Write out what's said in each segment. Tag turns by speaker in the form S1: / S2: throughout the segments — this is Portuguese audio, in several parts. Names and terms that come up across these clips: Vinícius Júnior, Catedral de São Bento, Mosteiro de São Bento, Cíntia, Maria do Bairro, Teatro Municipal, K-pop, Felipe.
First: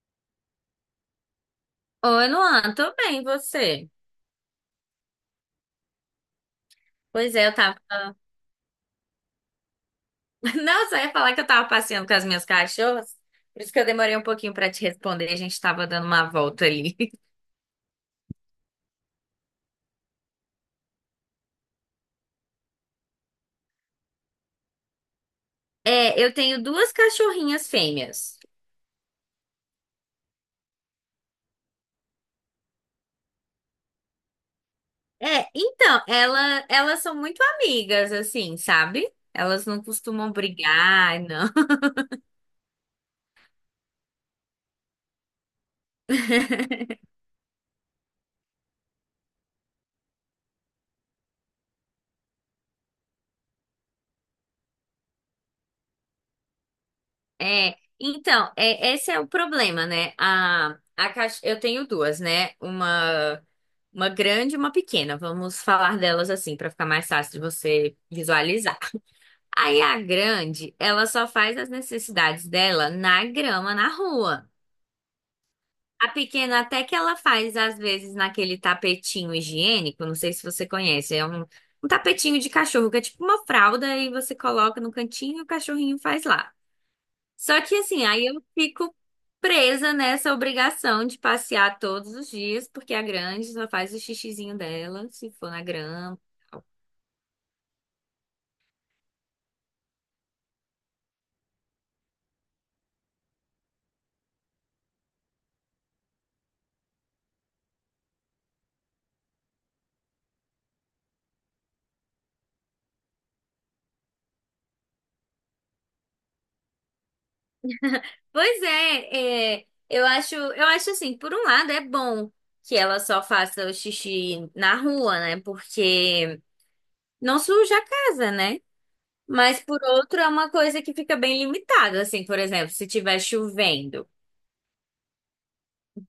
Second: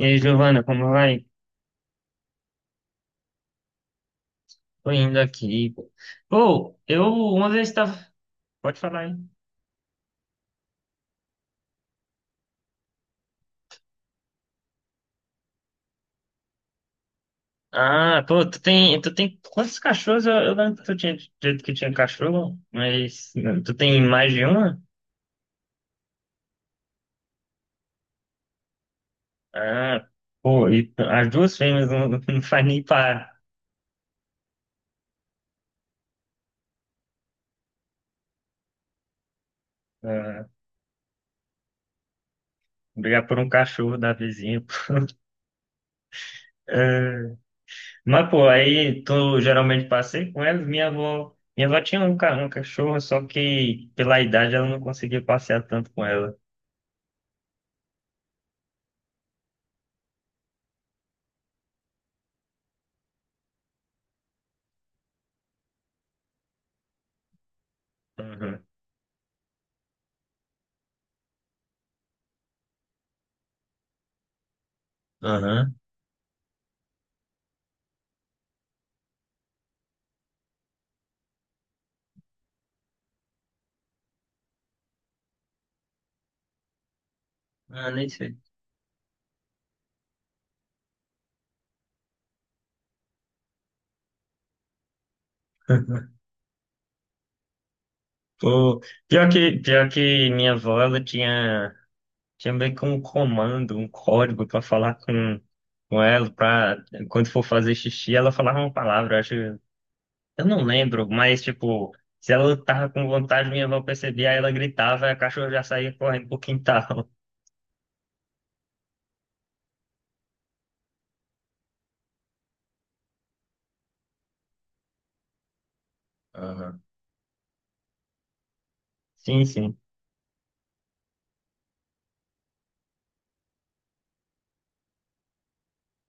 S1: E aí, Giovana, como vai?
S2: Oi, Luan, tudo bem, e você?
S1: Tô indo aqui. Pô, eu
S2: Pois é,
S1: uma
S2: eu
S1: vez
S2: tava.
S1: estava. Pode falar aí.
S2: Não, só ia falar que eu tava passeando com as minhas cachorras, por isso que eu demorei um pouquinho pra te responder, a gente tava dando uma volta ali.
S1: Ah, pô, tu tem quantos cachorros? Eu lembro que tu tinha dito que tinha cachorro, mas tu tem mais de uma?
S2: É, eu tenho duas cachorrinhas fêmeas.
S1: Ah, pô, e as duas fêmeas não, não faz nem pra
S2: É, então, elas são muito amigas, assim, sabe? Elas não costumam
S1: ah,
S2: brigar, não.
S1: brigar por um cachorro da vizinha. Pô. É, mas, pô, aí tu geralmente passei com elas. Minha avó tinha um cachorro, só que pela idade ela não conseguia passear tanto com ela.
S2: É, então, é, esse é o problema, né? A caixa, eu tenho duas, né? Uma grande e uma pequena. Vamos falar delas assim, para ficar mais fácil de você
S1: Uhum.
S2: visualizar. Aí a grande, ela só faz as necessidades dela na grama, na rua.
S1: Aham.
S2: A pequena até que ela faz, às vezes, naquele tapetinho higiênico, não sei se você conhece, é um, um tapetinho de cachorro, que é tipo uma fralda e você coloca no cantinho e o cachorrinho faz lá. Só que
S1: Ah,
S2: assim,
S1: nem
S2: aí
S1: sei.
S2: eu fico presa nessa obrigação de passear todos os dias, porque a grande só faz o xixizinho dela, se for na grama.
S1: Pô, pior que minha avó, ela tinha meio que um comando, um código pra falar com ela, pra quando for fazer xixi, ela falava uma palavra, eu acho, eu não lembro, mas tipo, se ela tava com vontade, minha avó percebia, aí ela gritava, e a cachorra já saía correndo pro quintal.
S2: Pois é, é, eu acho assim, por um lado é bom que ela só faça o xixi na rua, né? Porque
S1: Aham.
S2: não suja a casa, né?
S1: Sim,
S2: Mas
S1: sim.
S2: por outro é uma coisa que fica bem limitada, assim, por exemplo, se tiver chovendo.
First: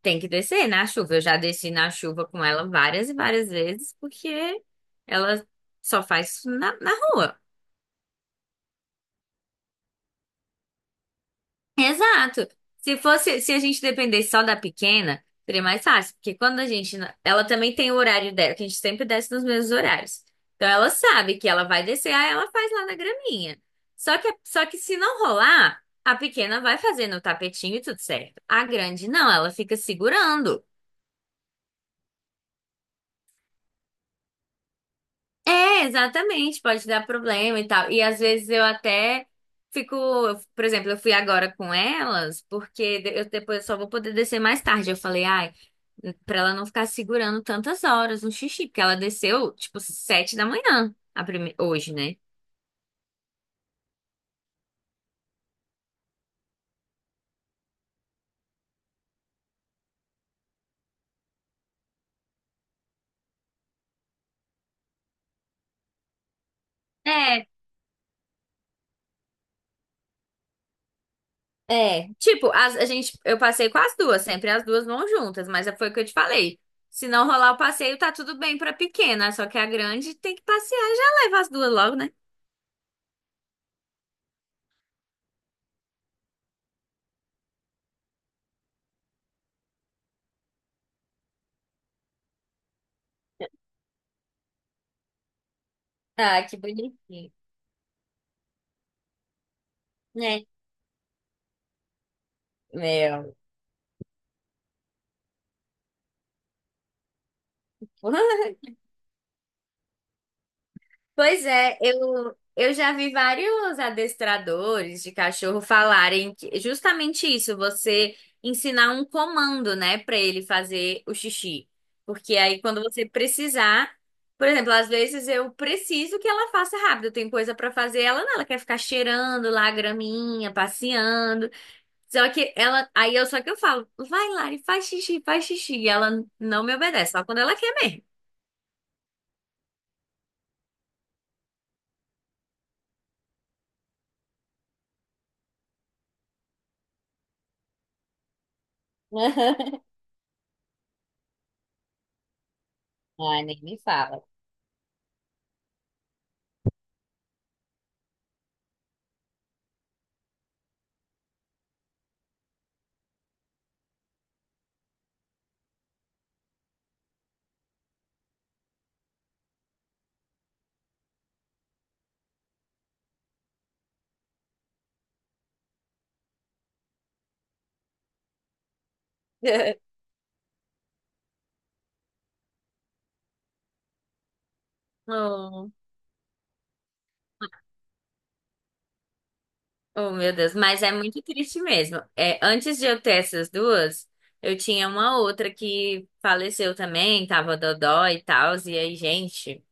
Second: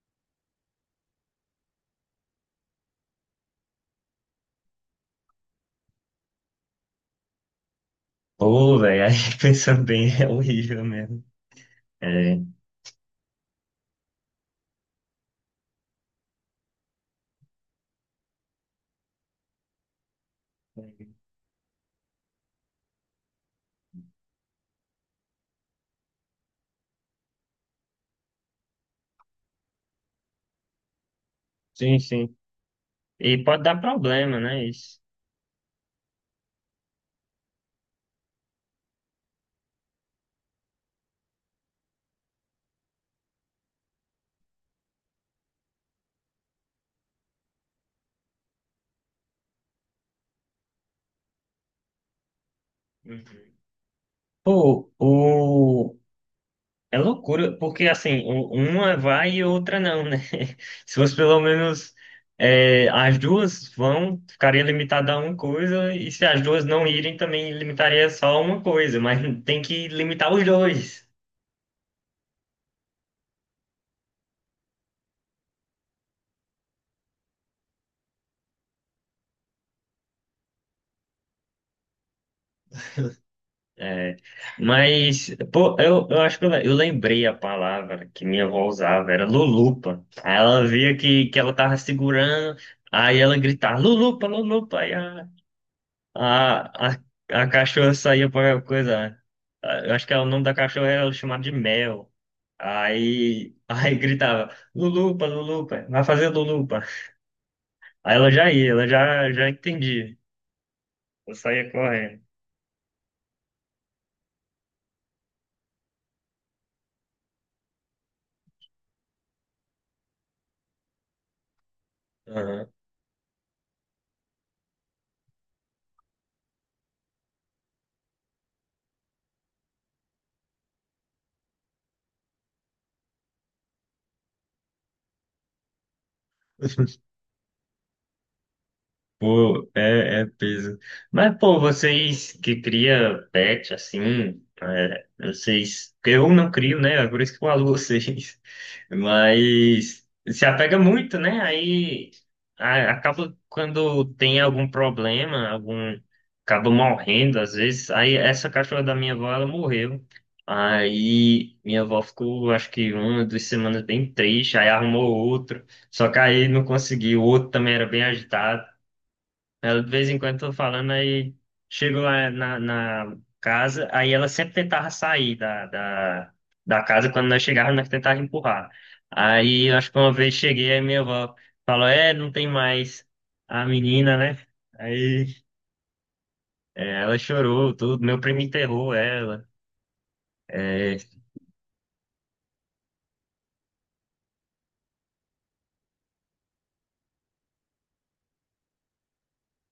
S2: Tem que descer na chuva. Eu já desci na chuva com ela várias e várias vezes, porque ela só faz isso na, na rua.
S1: Pô, velho, aí pensando bem, é horrível mesmo. É.
S2: Exato. Se fosse, se a gente dependesse só da pequena, seria mais fácil, porque quando a gente, não- ela também tem o horário dela, que a gente sempre desce nos mesmos horários. Então ela sabe que ela vai descer, aí ela faz lá na graminha. Só que se não rolar, a pequena vai fazendo o tapetinho e tudo certo. A grande não, ela fica segurando.
S1: Sim, sim. E pode dar problema, né? Isso.
S2: É, exatamente, pode dar problema e tal. E às vezes eu até fico, por exemplo, eu fui agora com elas, porque eu depois só vou poder descer mais tarde. Eu falei, ai, pra ela não ficar segurando tantas horas no xixi, porque ela desceu tipo sete da manhã, hoje, né?
S1: Uhum. Pô, é loucura, porque assim, uma vai e outra não, né? Se fosse pelo menos as duas vão, ficaria limitada a uma coisa, e se as duas não irem,
S2: É,
S1: também limitaria só uma coisa, mas tem que limitar os dois.
S2: é. Tipo, a gente, eu passei com as duas, sempre as duas vão juntas, mas foi o que eu te falei. Se não rolar o passeio, tá tudo bem pra pequena, só que a grande tem que passear, já leva as duas logo, né?
S1: É, mas, pô, eu acho que eu lembrei a palavra que minha avó usava, era lulupa. Aí ela via que ela tava segurando, aí ela gritava, lulupa, lulupa, aí a-
S2: Ah, que
S1: A, a,
S2: bonitinho.
S1: a cachorra saía para coisa. Eu acho que o nome da cachorra era chamado de Mel.
S2: Meu.
S1: Aí, aí gritava, Lulupa, Lulupa, vai fazer Lulupa. Aí ela já ia, ela já entendia. Eu
S2: Pois
S1: saía
S2: é,
S1: correndo.
S2: eu já vi vários adestradores de cachorro falarem que justamente isso, você ensinar um comando, né, para ele fazer o xixi. Porque aí
S1: Aham.
S2: quando você precisar, por exemplo, às vezes eu preciso que ela faça rápido, tem coisa para fazer, ela não, ela quer ficar cheirando lá a graminha, passeando. Só que ela, aí eu só que eu falo, vai Lari, faz xixi, e ela não me obedece, só quando ela quer mesmo.
S1: Pô, é peso. Mas, pô, vocês que cria pet, assim, vocês... porque eu não crio, né? É por isso que eu falo vocês. Mas se apega muito, né? Aí acaba
S2: Ai, nem me
S1: quando
S2: fala.
S1: tem algum problema, algum... Acaba morrendo, às vezes. Aí essa cachorra da minha avó, ela morreu. Aí minha avó ficou, acho que uma, 2 semanas bem triste. Aí arrumou outro. Só que aí não conseguiu. O outro também era bem agitado. Ela, de vez em quando, tô falando, aí chego lá na casa, aí ela sempre tentava sair da casa, quando nós chegávamos, nós tentávamos empurrar. Aí, eu acho que uma vez cheguei, aí minha avó falou, é, não tem mais a menina, né? Aí
S2: Oh,
S1: ela chorou, tudo, meu primo enterrou ela.
S2: oh, meu Deus, mas é
S1: É,
S2: muito triste mesmo. É, antes de eu ter essas duas, eu tinha uma outra que faleceu também, tava dodó e tal, e aí, gente.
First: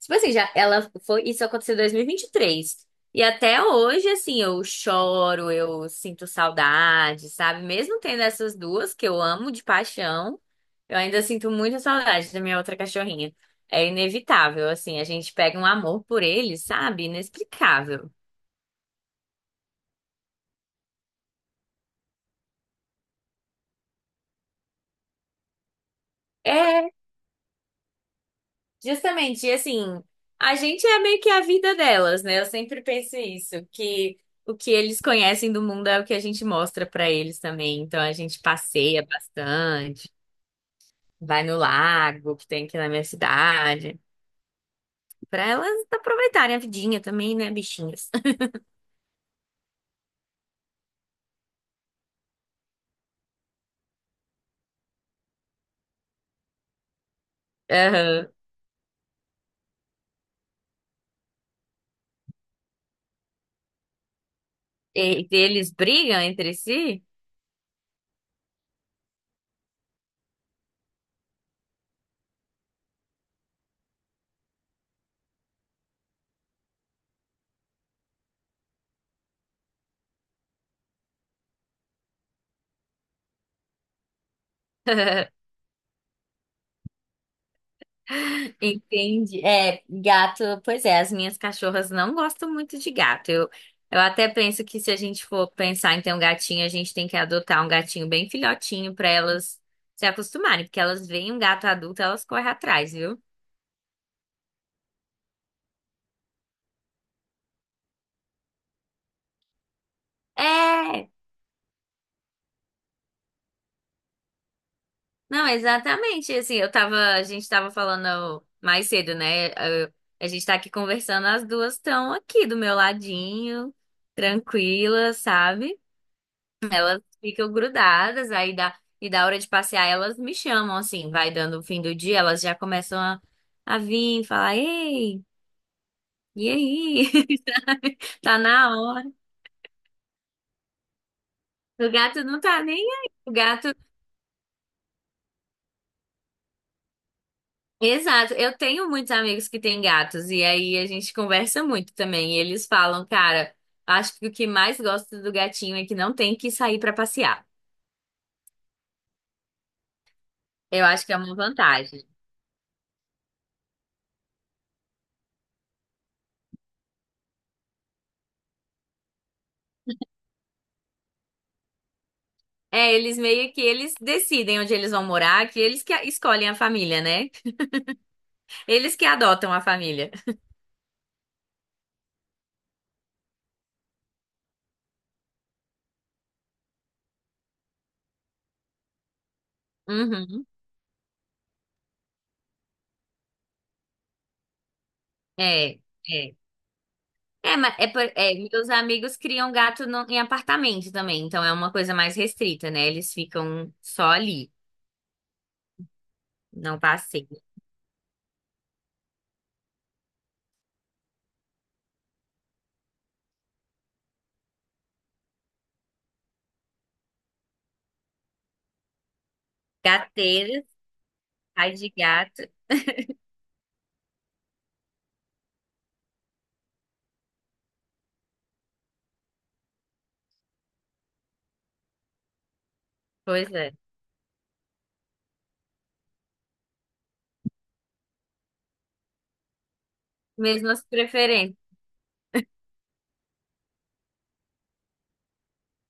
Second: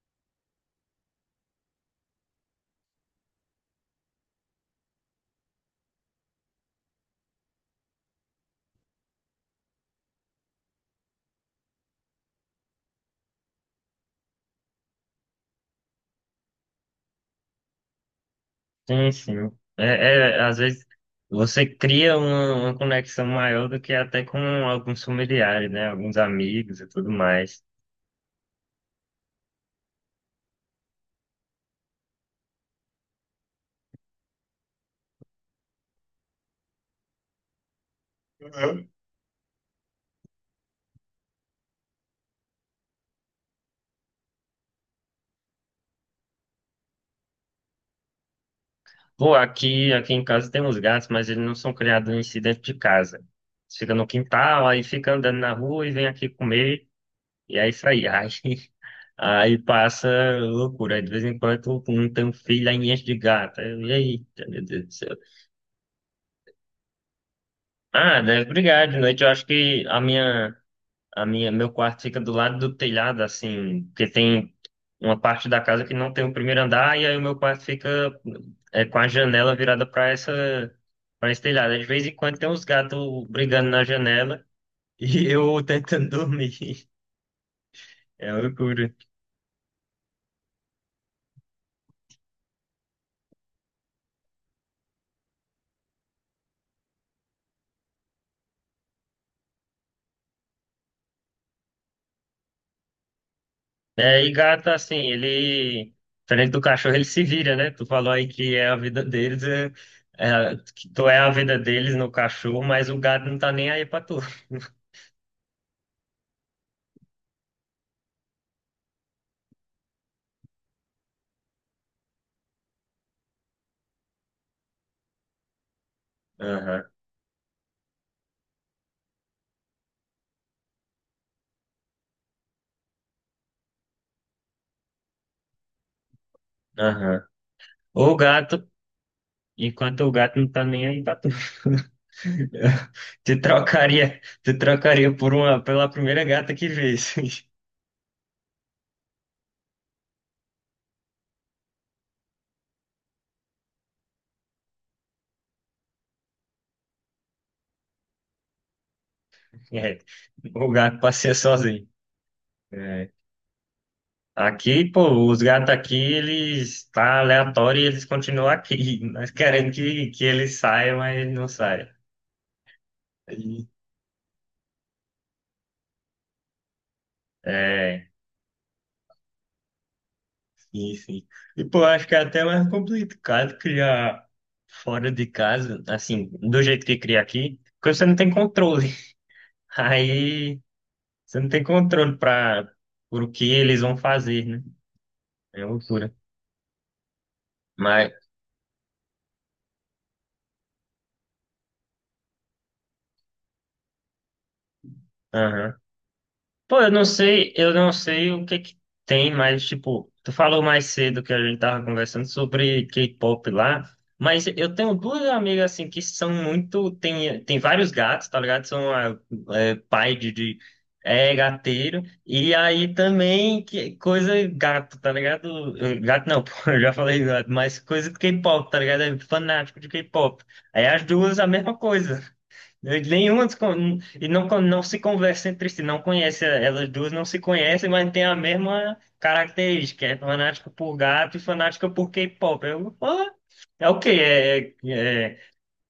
S2: Tipo assim, já ela foi, isso aconteceu em dois mil e vinte e três. E até hoje, assim, eu choro, eu sinto saudade, sabe? Mesmo tendo essas duas que eu amo de paixão, eu ainda sinto muita saudade da minha outra cachorrinha. É inevitável, assim, a gente pega um amor por eles, sabe? Inexplicável.
S1: sim, sim. É, às vezes você cria uma conexão maior do que até com alguns familiares, né? Alguns amigos e
S2: É,
S1: tudo mais.
S2: justamente, e assim, a gente é meio que a vida delas, né? Eu sempre penso isso, que o que eles conhecem do mundo é o que a gente mostra pra eles também. Então a gente passeia bastante, vai no lago que tem aqui na minha cidade, pra elas aproveitarem a vidinha também, né, bichinhas?
S1: Pô, aqui em casa tem uns gatos, mas eles não são criados em si dentro de casa. Eles ficam no quintal, aí fica andando na rua e vem aqui comer, e é isso aí.
S2: Aham.
S1: Aí passa loucura. Aí, de vez em quando eu não tenho um filho, aí enche de gato. Aí, eita, meu Deus do céu.
S2: E eles brigam entre si?
S1: Ah, deve brigar. De noite eu acho que a minha, meu quarto fica do lado do telhado, assim, porque tem uma parte da casa que não tem o primeiro andar, e aí o meu quarto fica com a janela virada para esse telhado. De vez em quando tem uns gatos brigando na janela e eu tentando dormir. É uma loucura.
S2: Entendi. É, gato, pois é, as minhas cachorras não gostam muito de gato. Eu até penso que se a gente for pensar em ter um gatinho, a gente tem que adotar um gatinho bem filhotinho para elas se acostumarem, porque elas veem um gato adulto, elas correm atrás, viu?
S1: É, e gato, assim, ele, diferente do cachorro, ele se vira, né? Tu falou aí que é a vida deles, que tu
S2: É,
S1: é a vida deles no cachorro, mas o gato não tá nem aí pra tu.
S2: não, exatamente. Assim, eu tava, a gente tava falando mais cedo, né? Eu- a gente tá aqui conversando, as duas estão aqui do meu ladinho, tranquilas, sabe?
S1: Aham,
S2: Elas ficam grudadas, aí dá, e da hora de passear, elas me chamam, assim, vai dando o fim do dia, elas já começam a vir, falar, ei, e aí?
S1: aham.
S2: Sabe?
S1: O
S2: Tá
S1: gato
S2: na hora.
S1: Enquanto o gato não tá nem aí pra tu.
S2: O gato não tá nem aí. O
S1: Tu
S2: gato.
S1: trocaria, tu trocaria por pela primeira gata que visse.
S2: Exato. Eu tenho muitos amigos que têm gatos, e aí a gente conversa muito também. E eles falam, cara, acho que o que mais gosto do gatinho é que não tem que sair pra passear.
S1: É, o
S2: Eu
S1: gato
S2: acho que é
S1: passeia
S2: uma
S1: sozinho.
S2: vantagem.
S1: É. Aqui, pô, os gatos aqui, eles tá aleatório e eles continuam aqui. Nós queremos que eles saiam, mas eles não saem.
S2: É, eles meio que
S1: E-
S2: eles decidem onde eles vão morar, que eles que escolhem a família, né?
S1: É,
S2: Eles que adotam a família.
S1: sim, sim. E, pô, acho que é até mais complicado criar fora de casa, assim, do jeito que cria aqui, porque você não tem controle.
S2: Uhum.
S1: Aí. Você não tem controle para por o que eles vão fazer, né? É
S2: É,
S1: loucura.
S2: é. É, mas é,
S1: Mas,
S2: é, meus amigos criam gato em apartamento também, então é uma coisa mais restrita, né? Eles ficam só ali,
S1: aham.
S2: não
S1: Pô, eu não
S2: passeiam.
S1: sei, eu não sei o que que tem, mas tipo, tu falou mais cedo que a gente tava conversando sobre K-pop lá, mas eu tenho duas amigas assim que são muito, tem vários gatos, tá ligado? São é, pai de
S2: Gateiras,
S1: é
S2: ai de
S1: gateiro,
S2: gato,
S1: e aí também que coisa gato, tá ligado? Gato não, pô, eu já falei gato, mas coisa de K-pop, tá ligado? É fanático de K-pop. Aí as duas a mesma coisa. Nenhuma
S2: pois
S1: se
S2: é.
S1: con- e não, não se conversa entre si, não conhece, elas duas não se conhecem, mas tem a mesma característica, é fanática
S2: Mesmas
S1: por gato e
S2: preferências.
S1: fanática por K-pop. É o quê? É, é, é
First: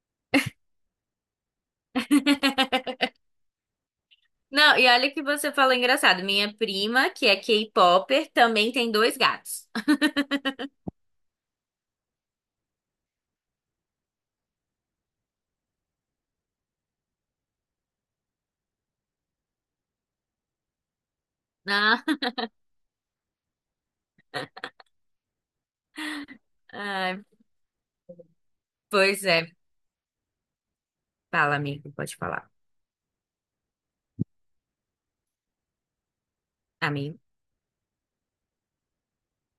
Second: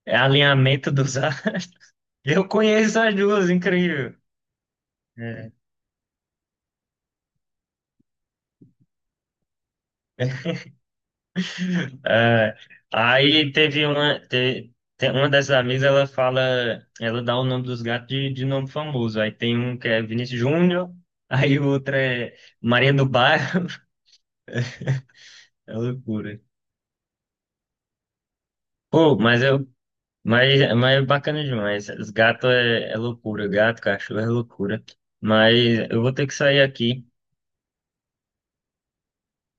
S1: é alinhamento dos astros. Eu conheço as duas, incrível.
S2: Não, e olha que
S1: É,
S2: você falou engraçado. Minha prima, que é K-popper, também tem dois gatos.
S1: é, aí teve uma dessas amigas, ela fala, ela dá o nome dos gatos de nome famoso. Aí tem um que é Vinícius Júnior, aí o outro é Maria do Bairro. É loucura.
S2: Ah, ai,
S1: Pô,
S2: pois
S1: mas
S2: é.
S1: eu, mas, mas é bacana
S2: Fala,
S1: demais.
S2: amigo,
S1: Os
S2: pode
S1: gatos
S2: falar.
S1: é loucura, gato, cachorro é loucura. Mas eu vou ter que sair aqui.
S2: Amigo?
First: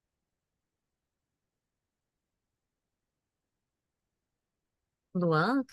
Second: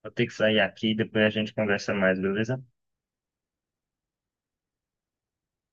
S1: Vou ter que sair aqui, depois a gente conversa mais, beleza?
S2: Luan?